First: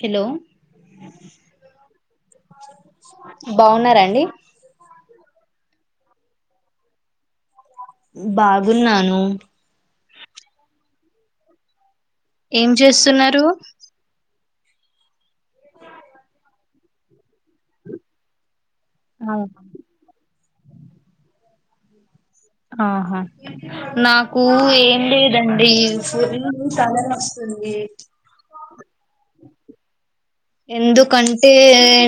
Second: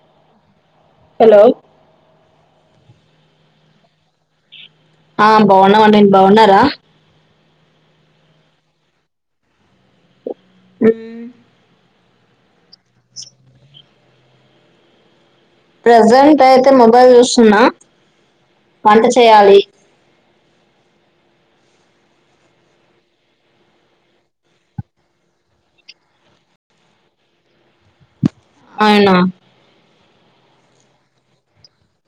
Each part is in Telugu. హలో హలో బాగున్నారా అండి ఆ బాగున్నామండి మీరు బాగున్నారా బాగున్నాను మ్ ఏం చేస్తున్నారు ప్రజెంట్ అయితే మొబైల్ చూస్తున్నా వంట చేయాలి నాకు ఏం లేదండి ఫుల్లు తల నొస్ మ్ అవునా ఎందుకంటే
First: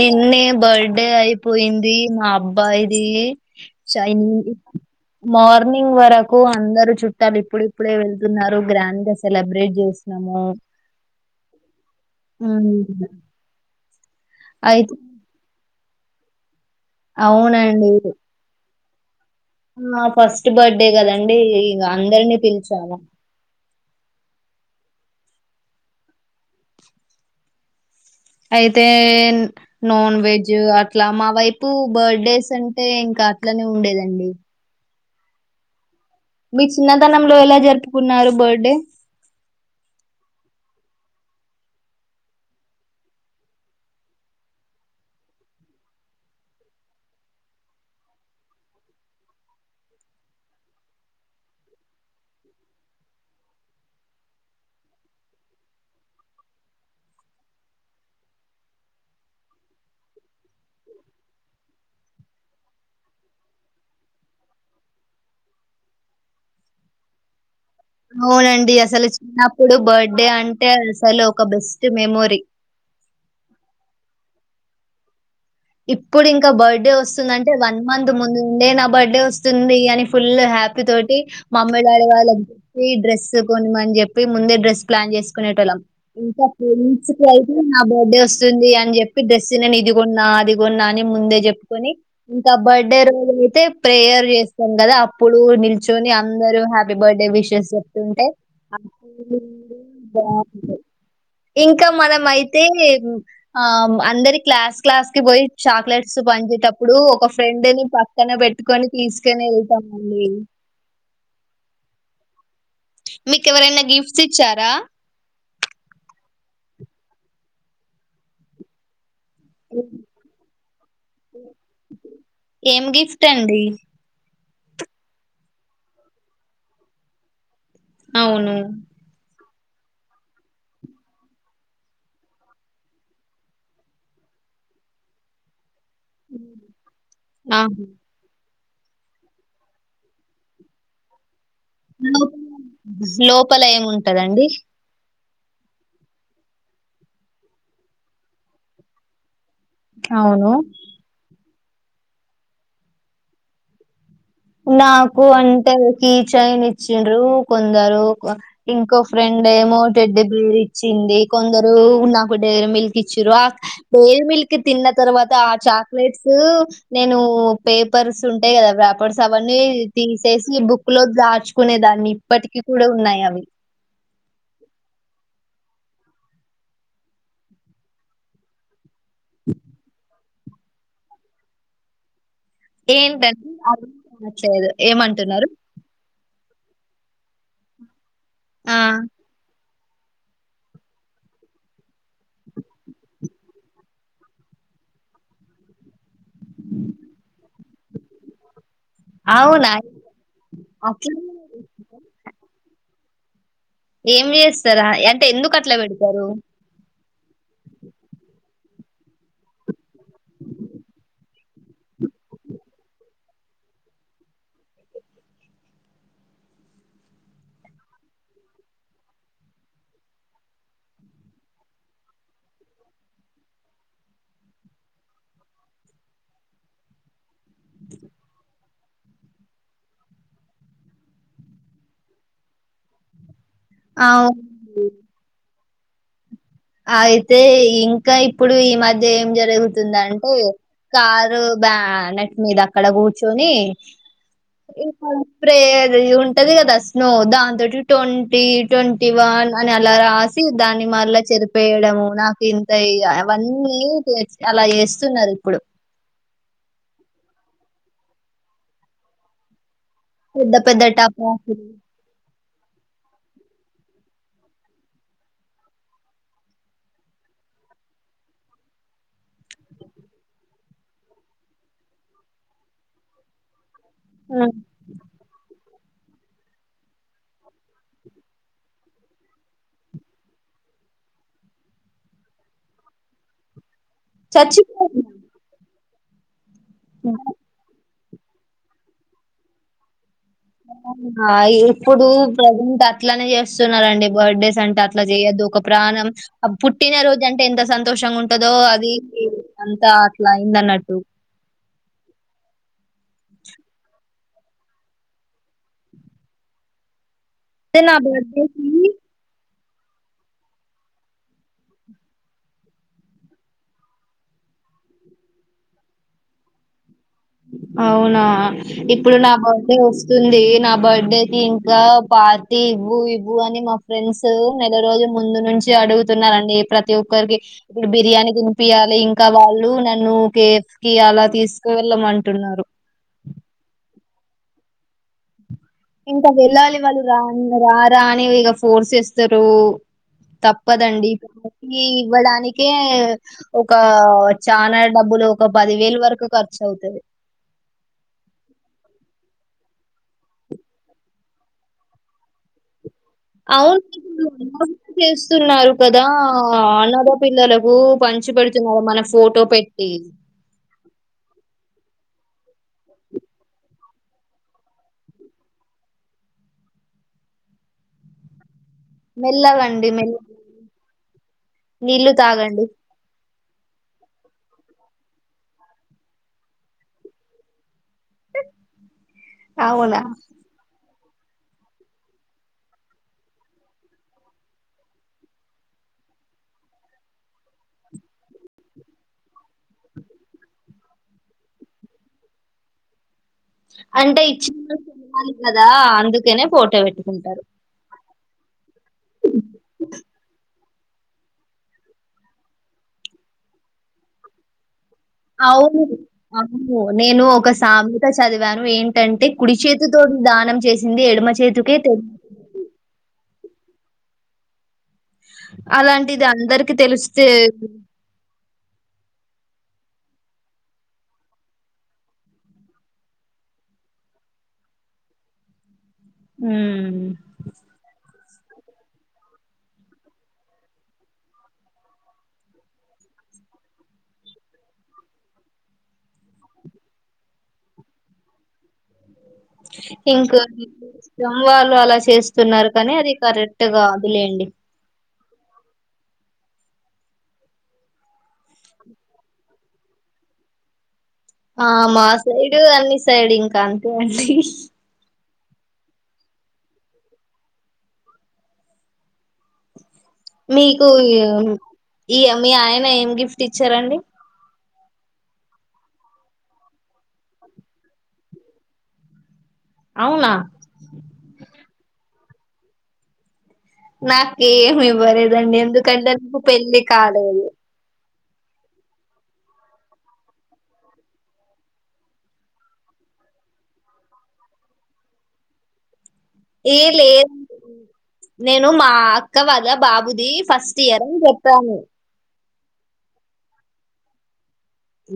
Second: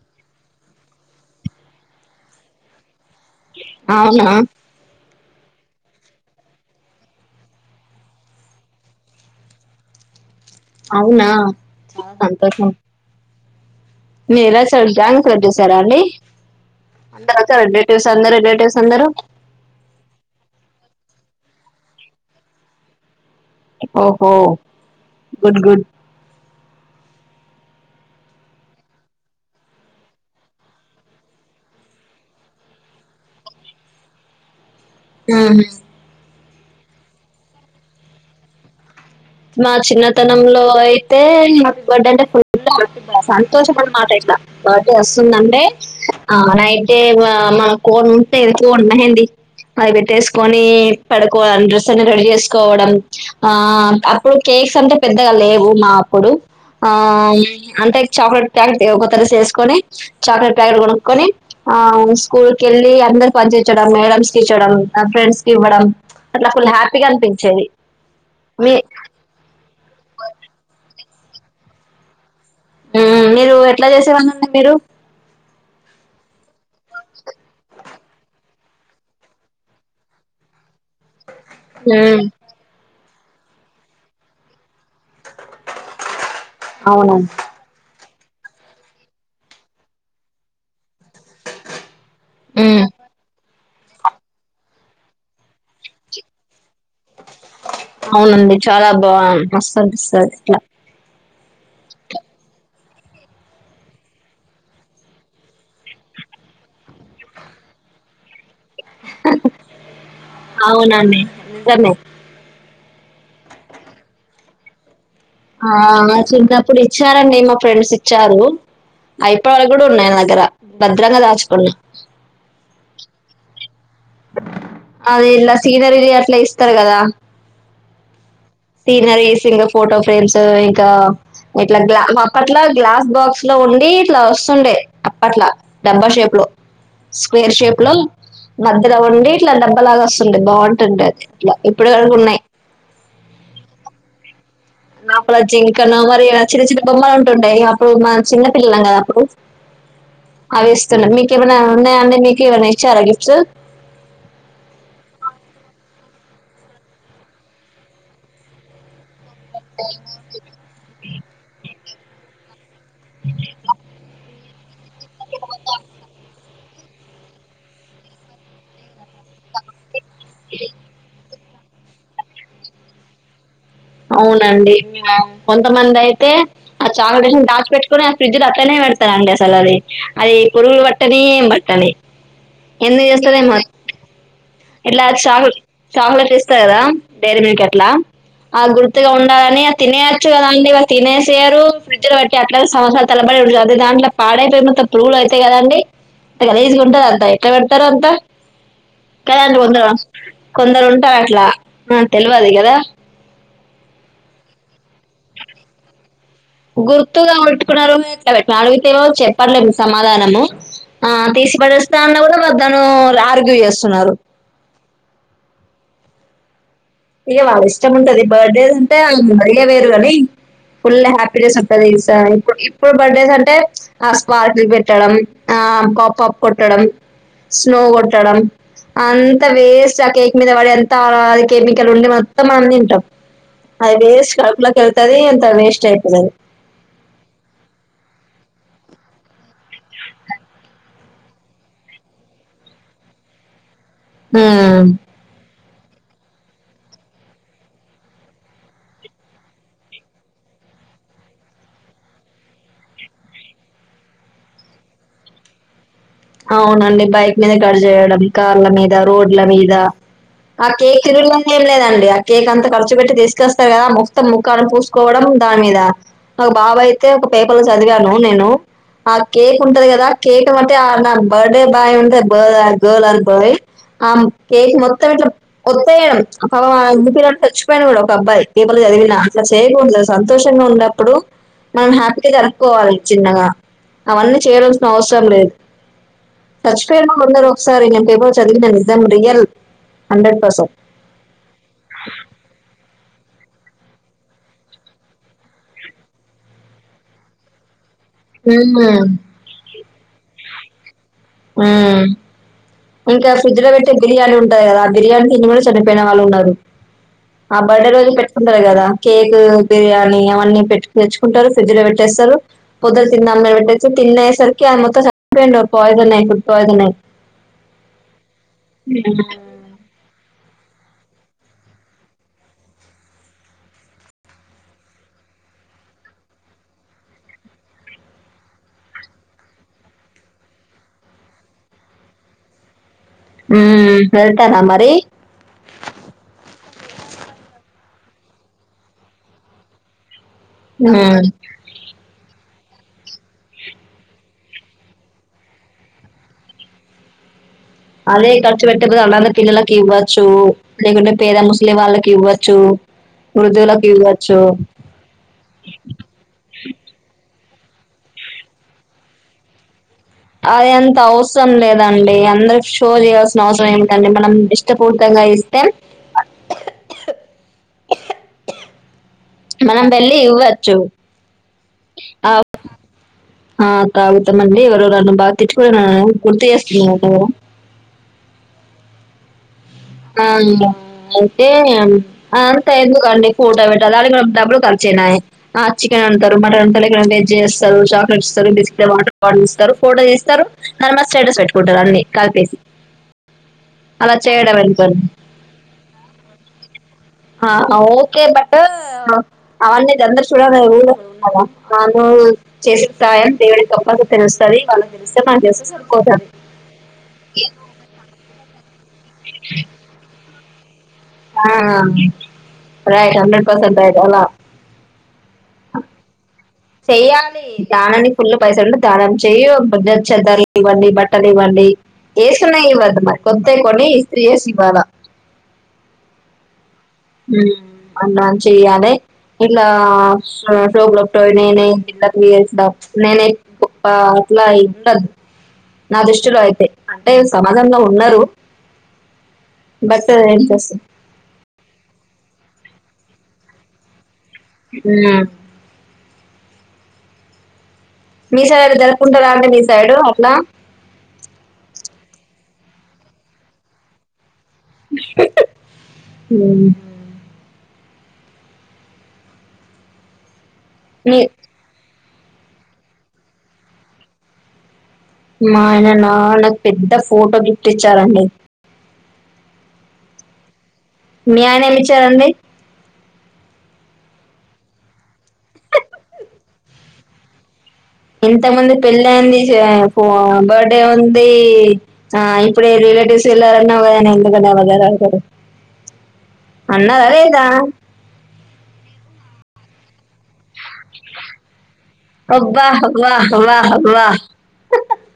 నిన్నే బర్త్డే అయిపోయింది మా అబ్బా యిది చైన్ అవునా మార్నింగ్ వరకు అందరు చుట్టాలు ఇప్పుడిప్పుడే వెళ్తున్నారు గ్రాండ్ గా సెలబ్రేట్ చేసి నము అవునా చాల సంతోషం మీలా చ అయితే గ్రాండ్ సెలబ్రేట్ చేసారా అండి అందరు అవునండి రిలేటివ్స్ అందరు రిలేటివ్స్ అందరు ఆ ఫస్ట్ బర్త్డే కదండి ఇగ అందరినీ పిలిచాము ఓహో గుడ్ గుడ్ అయితే నాన్ వెజ్ అట్లా మా వైపు బర్త్డేస్ అంటే ఇంకా అట్లనే ఉండేదండి ఉమ్ మీ చిన్నతనంలో ఎలా జరుపుకున్నారు బర్త్డే మా చిన్నతనంలో అయితే బర్డ అంటే ఫుల్ అతు సంతోషమన మాట బర్త్డే వస్తుందంటే ఆ నైటె మన కొనుంటే అదే కొను మెహందీ అది పెట్టేసుకొని పడుకోవడం డ్రెస్ అని రెడీ చేసుకోవడం ఆ ఇప్పుడు కేక్స్ అంటే పెద్దగా లేవు మా అప్పుడు ఆ అంటే చాక్లెట్ ప్యాకెట్ కొత్త డ్రెస్ వేసుకొని చాక్లెట్ ప్యాకెట్ కొనుక్కకొని ఆ స్కూల్ కెళ్ళి అందరు పనిచించడం మేడమ్స్ కి ఇచ్చడం ఫ్రెండ్స్ కి ఇవ్వడం అట్లా ఫుల్ హ్యాపీగా అనిపించేది అవునండి మీ అసలు చిన్నప్పుడు బర్త్డే అంటే అసలు ఒక బెస్ట్ మెమొరీ ఉమ్ మీరు ఎట్లా చేసేవాళ్ళండి మీరు ఇప్పుడు ఇంకా బర్త్డే వస్తుందంటె వన్ మంత్ ముందుండే నా బర్త్డే వస్తుంది అని ఫుల్ హ హ్యాపీ తోటి మమ్మీ డాడీ ఉమ్ వాళ్ళకి చెప్పి డ్రెస్ కొనిమని చెప్పి ముందే డ్రెస్ ప్లాన్ చేసుకునేటోళ్ళం ఇంకా ఫ్రెండ్స్కి అయితే నా బర్త్డే వస్తుంది అని చెప్పి డ్రెస్ నేను ఇదిగొన్నా అది కొన్నా అని ముందే చెప్పుకొని ఇంకా ఉమ్ బర్త్డే రోజు అయితే ప్రేయర్ చేస్తాం కదా అప్పుడు నిల్చొని అందరు హ్యాపీ బర్త్డే విషెస్ అవునండి చాలా బా మస్తు అనిపిస్తది ఇట్లా ఇంకా మనం అయి అయితే ఆ అందరి క్లాస్ క్లాస్ కి పోయి చాక్లెట్స్ పంచేటప్పుడు ఒక ఫ్రెండ్ ని పక్కన పెట్టి కొని తీసుకొని వెళ్తామండి అవునండి నిజమే మీక ఎవరైనా గిఫ్ట్స్ ఇచ్చారా ఆ చిన్నప్పుడు ఇచ్చారండి మా ఫ్రెండ్స్ ఇచ్చారు. ఐప్యాడ్ కూడా ఉన్నది నా దగ్గర భద్రంగా దాచు ఏం గిఫ్ట్ అండి అదే ఇట్లా సీనరీలు అట్లా ఇస్తారు కదా అవును. సీనరీస్ ఇంకా ఫోటో ఫ్రేమ్స్ ఇంకా ఇట్లా గ్లా అప్పట్లా గ్లాస్ బాక్స్ లో ఉండి ఇట్లా వస్తుండే అప్పట్లా డబ్బా షేప్ లో స్క్వేర్ షేప్ ఆహా! లో మధ్యలో ఉండి ఇట్లా డబ్బలాగా వస్తుండే బాగుంటుండే అది ఇట్లా ఇప్పుడు వరకు లోపల ఉన్నాయి లోపల ఏముంటదండి నా ప్రజి ఇంకన మరి ఆ చిన్న చిన్న బొమ్మలు ఉంటుండే అప్పుడు మన చిన్న పిల్లలం కదాప్పుడు అవును. అవి ఇస్తున్నా మీకేమనా ఉన్నా అండి మీకు ఇవన్న ఇచ్చారా గిఫ్ట్స్ నాకు అంటే కీ చైన్ ఇచ్చండ్రు కొందరు ఇంకో ఫ్రెండ్ ఏమో టెడ్డి బేర్ ఇచ్చింది కొందరు నాకు దగ్గర మళ్ కిచ్చరు ఆ పేర్ మిల్క్ తిన్న తర్వాత ఆ చాక్లెట్స్ నేను పేపర్స్ ఉంటాయి కదా పేపర్స్ అవన్నీ తీసేసి బుక్ లో దాచు కునే దాన్ని ఇప్పటికీ కూడా ఉన్నాయి అవి అవునండి కొంతమంది అయితే ఆ చాకటేషన్ దాచి పెట్టుకొని ఆ ఫ్రిడ్జిల అట్లనే పెడత రూ అండి సలది అది పరుగు వట్టని ఏమ్ బట్టణి ఏంటండి అది వినిపించట్లేదు ఇట్లా చాక్ ఏమంటున్నారు. చాక్లెట్ ఇస్త కదా డైరీ మిల్క్ ఎట్లా ఆ గుర్తుగా ఉండాలని తినేయచ్చు కదా అండి తినేసేయరు ఫ్రిడ్జ్ లో బట్టి అట్లా సంవత్సరాల తరబడి దాంట్లో పాడైపోయి మొత్తము పురుగులు అవుతయిదండి గలీజ్ గా ఉంటది ఎట్ల త అంతా కద అండి అవునా కొందరు కొందరు ఉంటారు అట్లా నాకు తెలువది కదా ఏం చేస్తారా అంటే ఎందుకు అట్లా పెడతారు గుర్తుగా కొట్టుకున్నారో అడిగితే ఏమో చెప్పత్లే సమాధానము ఆ తీసిపడేస్తా అన్న కూడాద్దను ఆర్గ్యూ చేస్తున్నారు. ఇక వాళ్ళ ఇష్టం ఉంటది బర్త్డేస్ అంటే మరిగ వేరు కాని ఫుల్ హ్యాపీనెస్ ఉంటంది ఇప్పుడు బర్త్డేస్ అంటే ఆ స్పార్క లు పెట్టడం ఆ పపప్ కొట్టడం స్నో కొట్టడం అంత వేస్ట్ ఆ కేక్ మీద పడి ఎంత కే ఇక్కడ ఉండి మొత్తం అంది తింటాం అది వేస్ట్ కడుపులోకి అవును వెళ్తుంది ఎంత వేస్ట్ అయిపోతది. అయితే ఇంకా ఇప్పుడు ఈ మధ్య ఏం జరుగుతుంది అంటే కారు బ్యా నట్ మీద అక్కడ కూర్చొని ే ఉమ్ [unintelligible] ఉంటది కదా స్నో దాంతోటి ట్వంటీ ట్వంటీ వన్ అని అలా రాసి దాని మ చెరు వేయడము నాకు ఇంత ఇ అవన్నీ అలా చేస్తున్నారు ఇప్పుడు అవునండి బైక్ మీద గడి చేయడం కార్ల మీద రోడ్ల మీద పెద్ద ఆ పెద్ద కేక్ తినడం ఏం టపాసులు లేదండి కేక్ అంత ఖర్చు పెట్టి తీసుకొస్తారు కదా మొత్తం ముక్కాని పూసుకోవడం దాని మీద ఒక బాబ అయితే పేపర్ లో చదివాను నేను ఆ కేక్ ఉంటది కదా కేక్ అంటే బర్డే బాయ్ ఉంటే బ గర్ల్ అండ్ బాయ్ ఆ ఉమ్. కేక్ మొత్తం ఇట్ ఒత్తయడం పా ఊపిరి ఆడక చచ్చిపోయాను కూడా ఒక అబ్బాయి పేపలు చదివినా అట్లా చేయకూడదు సంతోషంగా ఉన్నప్పుడు మనం హ్యాపీగా జరుపుకోవాలి చిన్నగా అవన్నీ చేయవలసిన అవసరం చచ్చిపోతున్నారు లేదు. చచ్చిపోయిన లో ఉన్నారురు ఒకసారి నేను పేపరు లో చదివిన నిజం రియల్ హండ్రెడ్ పర్సెంట్ ఇప్పుడు ప్రజంట్ అట్లనే చేస్తున్నారండి బర్త్డేస్ అంటే అట్లా చేయొద్దు ఒక ప్రాణం పుట్టినరోజు అంటే ఎంత సంతోషంగా ఉంటదో అది అంతా అట్లా అయింది అన్నట్టు ఉమ్మ్మ్ ఇంకా ఫ్రిడ్జ్ లో పెట్టే బిర్యానీ ఉంటది కదా ఆ బిర్యానీ తిని కూడా చనిపోయిన వాళ్ళు ఉన్నారు ఆ అయితే బర్డే నా రోజు పెట్టుకుంటారు బర్త్‌డేకి కదా కేక్ బిర్యానీ అవన్నీ పెట్టి తెచ్చుకుంటారు ఫ్రిజ్ లో పెట్టేస్తారు బొదదు తింద పెట్టేస్తే తినేసరికి మొత్తం చనిపోయిండు పోయిషన్ అయి ఫుడ్ పోయిషన్ అయ్యి అవునా ఇప్పుడు నా బర్త్డే వస్తుంది నా బర్త్డేకిి ఇంకా పార్టీ ఇవ్వు ఇవ్వు అని మా ఫ్రెండ్స్ నెల రోజు ముందు నుంచి అడుగుతున్నారండి ప్రతి ఒక్కరికి ఇప్పుడు బిర్యానీ తినిపియాలి ఇంకా వాళ్ళు నన్నుకి అలా తీసుకువెళ్ళమంటున్నారు హ వెళ్తారా మరి ఇంకా వెళ్ళాలి వాళ్ళు రా రారా అని ఇక ఫోర్స్ చేస్తారు తప్పదండి ఇవ్వడానికే ఒక చాలనా డబ్బులు ఒక పది వేలు వరకు ఖర్చు అవుతుది [inaudible] అదే ఖర్చు పెట్టపోతే అనాధ పిల్లలకి ఇవ్వచ్చు లేకుంటే పెద్ద ముస్లి వాళ్ళకి ఇవ్వచ్చు అవును వృద్ధులకు ఇ ఇవ్వచ్చు అ కూడా చేస్తున్నారు కదా అన్నద పిల్లలకు వో పంచి పెడుతున్నారు మన ఫోటో పెట్టి అద అంత అవసరం లేదండి అందరు షో చేయాల్సిన అవసరం ఏండి మనం ఇష్టపూర్త ఇస్తే మనం మెల్లగాండీ మెల్ల వెళ్ళి ఇవ్వచ్చు నీళ్ళలు ఆ, తాగండి ఆ తాగుతాంమండి ఎవరు నన్ను బాగా తెచ్చుకు నన్ను గుర్తు చేస్తాన్నా [inaudible] ఆవున్న అయితే అంత ఎందుకండి ఫోటో పెట్టాల దానికి కూడా డబ్బులు ఖర్చయినాయి చికె అ మటన్ అ వెజ్స్తారు చాక్లెట్ ఇస్తారు బస్ట్టస్తారు ఫోటోస్తారు స్టేటస్ పెట్టుకుంటారు అన్ని కాల్పేసి అంటే ఇచ్చన్న చాలి కదా అందుకేనే ఫోటో పెట్టుకుంటారు ఆ ఓకే బట్ అవన్నీది అందరు చూడరు ద అను చేస ప్రాయం దేవుడి తప్పగా తెలుస్తుంది వాళ్ళ అవును అవును నేను ఒక సామత చదివాను ఏంటి అంటే కుడి చేతితోటి దానం చేసింది ఎడమ ఆ చేతికే తెలు రట్ హండ్రెడ్ పర్సెంట్ రట్ అలా అలాంటిది అందరికి తెలిస్తే చెయ్యాలి దధానానికి ఫుల్ పైస ఉంటే దానం చేయాలి కొంచె చెద్దరలు ఇవ్వండి బట్టలు ఇవ్వండి వేసుకున్నా ఇవ్వద్దు మరి కొంత కొన్ని ఇస్త్రి చేసి ఇవ్వాలి లా హ్మ్మ్ హ్మ్ అన్న చెయ్యాలి ఇట్లా టోనేనే ఇయ నేనే పాట్లాయిట్ల నా దృష్టిలో అయితే అంటే సమాజంలో ఉన్నారు బట్ ఏం చేస్తాం ఇంకాష్టం వాళ్ళు అలా చేస్తున్నారు కానీ అది కరెక్ట్ గా ఆమ్మ్ మీ సైడ్ అ జరుపుకుంటారా అంటడి మీ సైడు అట్లా ఆ మా సైడు అన్ని సైడ్ ఇంకా అంతే అండి హ్మ్మ్ మీకు మీ ఈ మీ ఆయన ఏం గిఫ్ట్ ఇచ్చారండి మా ఆయన నా నాకు పెద్ద ఫోటో గిఫ్ట్ ఇచ్చారండి అవునా మీ ఆయన ఏమి ఇచ్చారండి నాకేమి ఇవ్వలేదండి ఎందుకంటే నాకు పెళ్లి కాలేదు ఇంత మంది పెళ్ళ అయింది బర్త్డే ఉంది ఆ ఇప్పుడు రిలేటివస్ ఎలాన్నా ఎందునే వగ [unintelligible] ఏ లేదు నేను మా అక్క వాళ్ళ వల్ల బాబ్ అది ఫస్ట్ ఇయర్ అని చెప్పాను అబ్బ హవ్వా హవ్వా హవ్వా అ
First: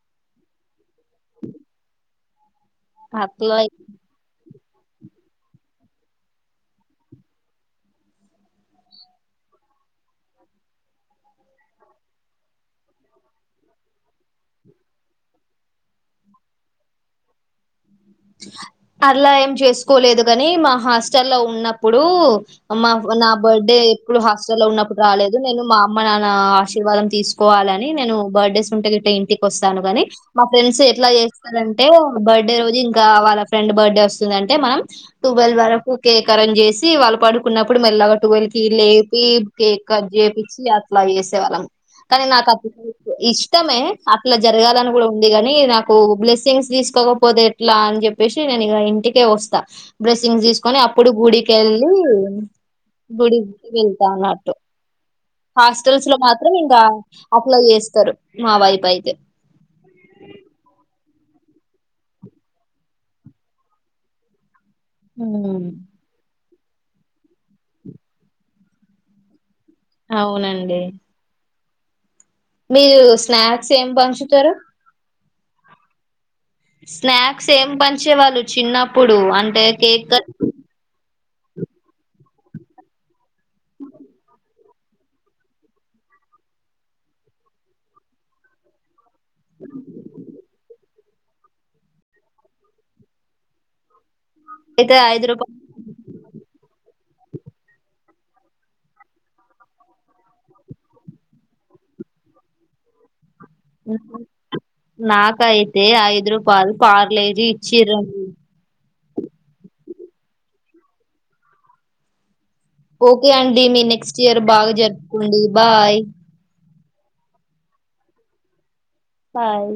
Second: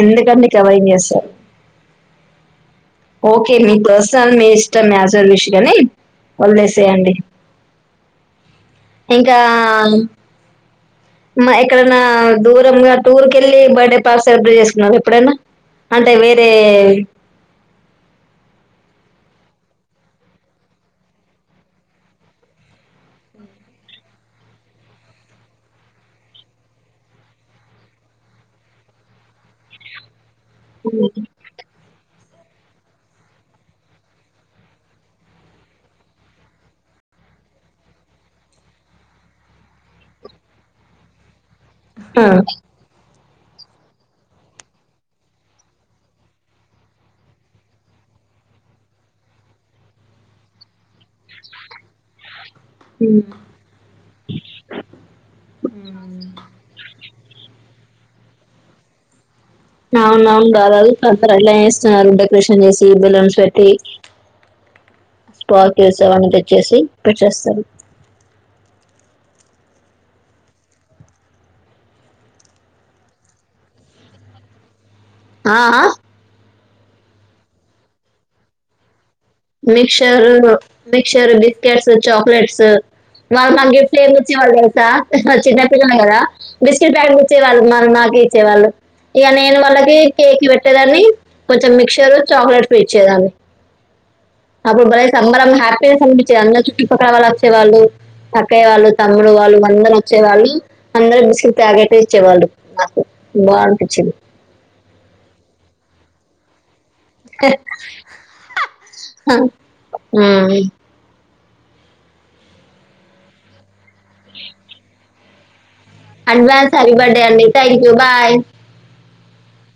ఎందుకండి ఇట్లా అవైర్నెస్ ఓకే అట్లా మీ డ్రస్ ఐరెన్ [unintelligible] చేస్ ఇట్లా మ్యాచ్లను చూసెటొల్లని వదిలేసేయండి ఇంకా మ్మ్ ఎక్కడన్నా దూరంగా టూర్ కి వెళ్ళి బర్త్డే బాగా. సెలబ్రేట్ చేసుకున్నావా ఎప్పుడన్నా అంటే వేరే ఇంగా అలా ఏం చేసుకోలేదు కాని మా హాస్టల్ లో ఉన్నప్పుడు మా నా బర్త్డే ఎప్పుడు హాస్టల్లో ఉన్నప్పుడు రాలేదు నేను మా అమ్మ నాన్న ఆశీర్వాదం తీసుకోవాలని నేను బర్త్డేస్ ఉంటే ఇంటికి వస్తాను కానీ మా ఫ్రెండ్స్ ఎట్లా చేస్తారంటే బర్త్డే రోజు వాళ్ళ ఫ్రెండ్ బర్త్డే వస్తుంది అంటే మనం టువెల్ వరకు కేక్ అరంజ్ చేసి వాళ్ళు పడుకున్నప్పుడు మరి ఇలా ట్వల్వ్ కి లేపి కేక్ కట్ చేపించి అట్లా చేేసే వాళ్ళం ఆ, కానీ నాక [unintelligible] ఇష్టమే అట్లా జరగాలని కూడా ఉంది గాని నాకు బ్లెస్సింగ్స్ తీసుకోకపోతే ఇట్లా అని చెప్పేసి నేను ఇక ఇంటికే వస్తా బ్లెస్సింగ్ తీసుకొని అప్పుడు గుడికెళ్ళి ఉమ్. గుడికి వెళ్తాన్నట్టు హాస్టల్స్ లో మాత్రం ఇంకా అట్లా చేస్తారు మా వైపు అయితే నవునువును డబలు అందరు ఎ [unintelligible] లాస్తున్నారు డెకరేషన్ చేసి బెలూన్స్ పెట్టి ఉమ్ స్పాక్యూ ఏసే వాళ్ళని తెచ్చేసి పెట్టేస్తారు అవునండి మీరు స్నాక్స్ ఏం పంచుతారు అ ఆ స్నాక్స్ ఏం పంచేవాళ్ళు చిన్నప్పుడు అంటే కేక్ క మిక్చర్ మిక్చర్ బిస్కెట్స్ చాక్లెట్స్ మానకు గిఫ్ట్ లు ఎవరు ఇచ్చే వాళ్ళు చిన్నపిల్లలు కదా బిస్కెట్ ప్యాకెట్ ఇచ్చేవాళ్ళు మనం వాళ్ళకే ఇచ్చేవాళ్ళం ఇక నేను వాళ్ళకి కేక్ లు పెట్టేదాన్ని కొంచెం మిక్చర్ చాక్లెట్ ఇచ్చే దాన్ని అప్పుడు అయితే బలే ఐదు సంబరం రూపాయలు హ్యాపీనెస్ అనిపించేది అందరు చుట్టుపక్కల వాళ్ళు వచ్చేవాళ్ళు అక్కయ్య వాళ్ళు తమ్ముడు వాళ్ళు అందరు వచ్చే వాళ్ళు అందరు బిస్కట్ ప్యాకెట్లు ఇచ్చేవాళ్ళు నాకు బాగా అనిపించింది నాకయితే ఐదు రూపాయిలు పార్లేజి ఇచ్చేటొళ్ళు హ ఓకే అండి మీ నెక్స్ట్ ఇయర్ బాగా జరుపుకోండి బాయ్ చదువు కొండి అన్ని థ్యాంక్ యూ బాయ్ తాల్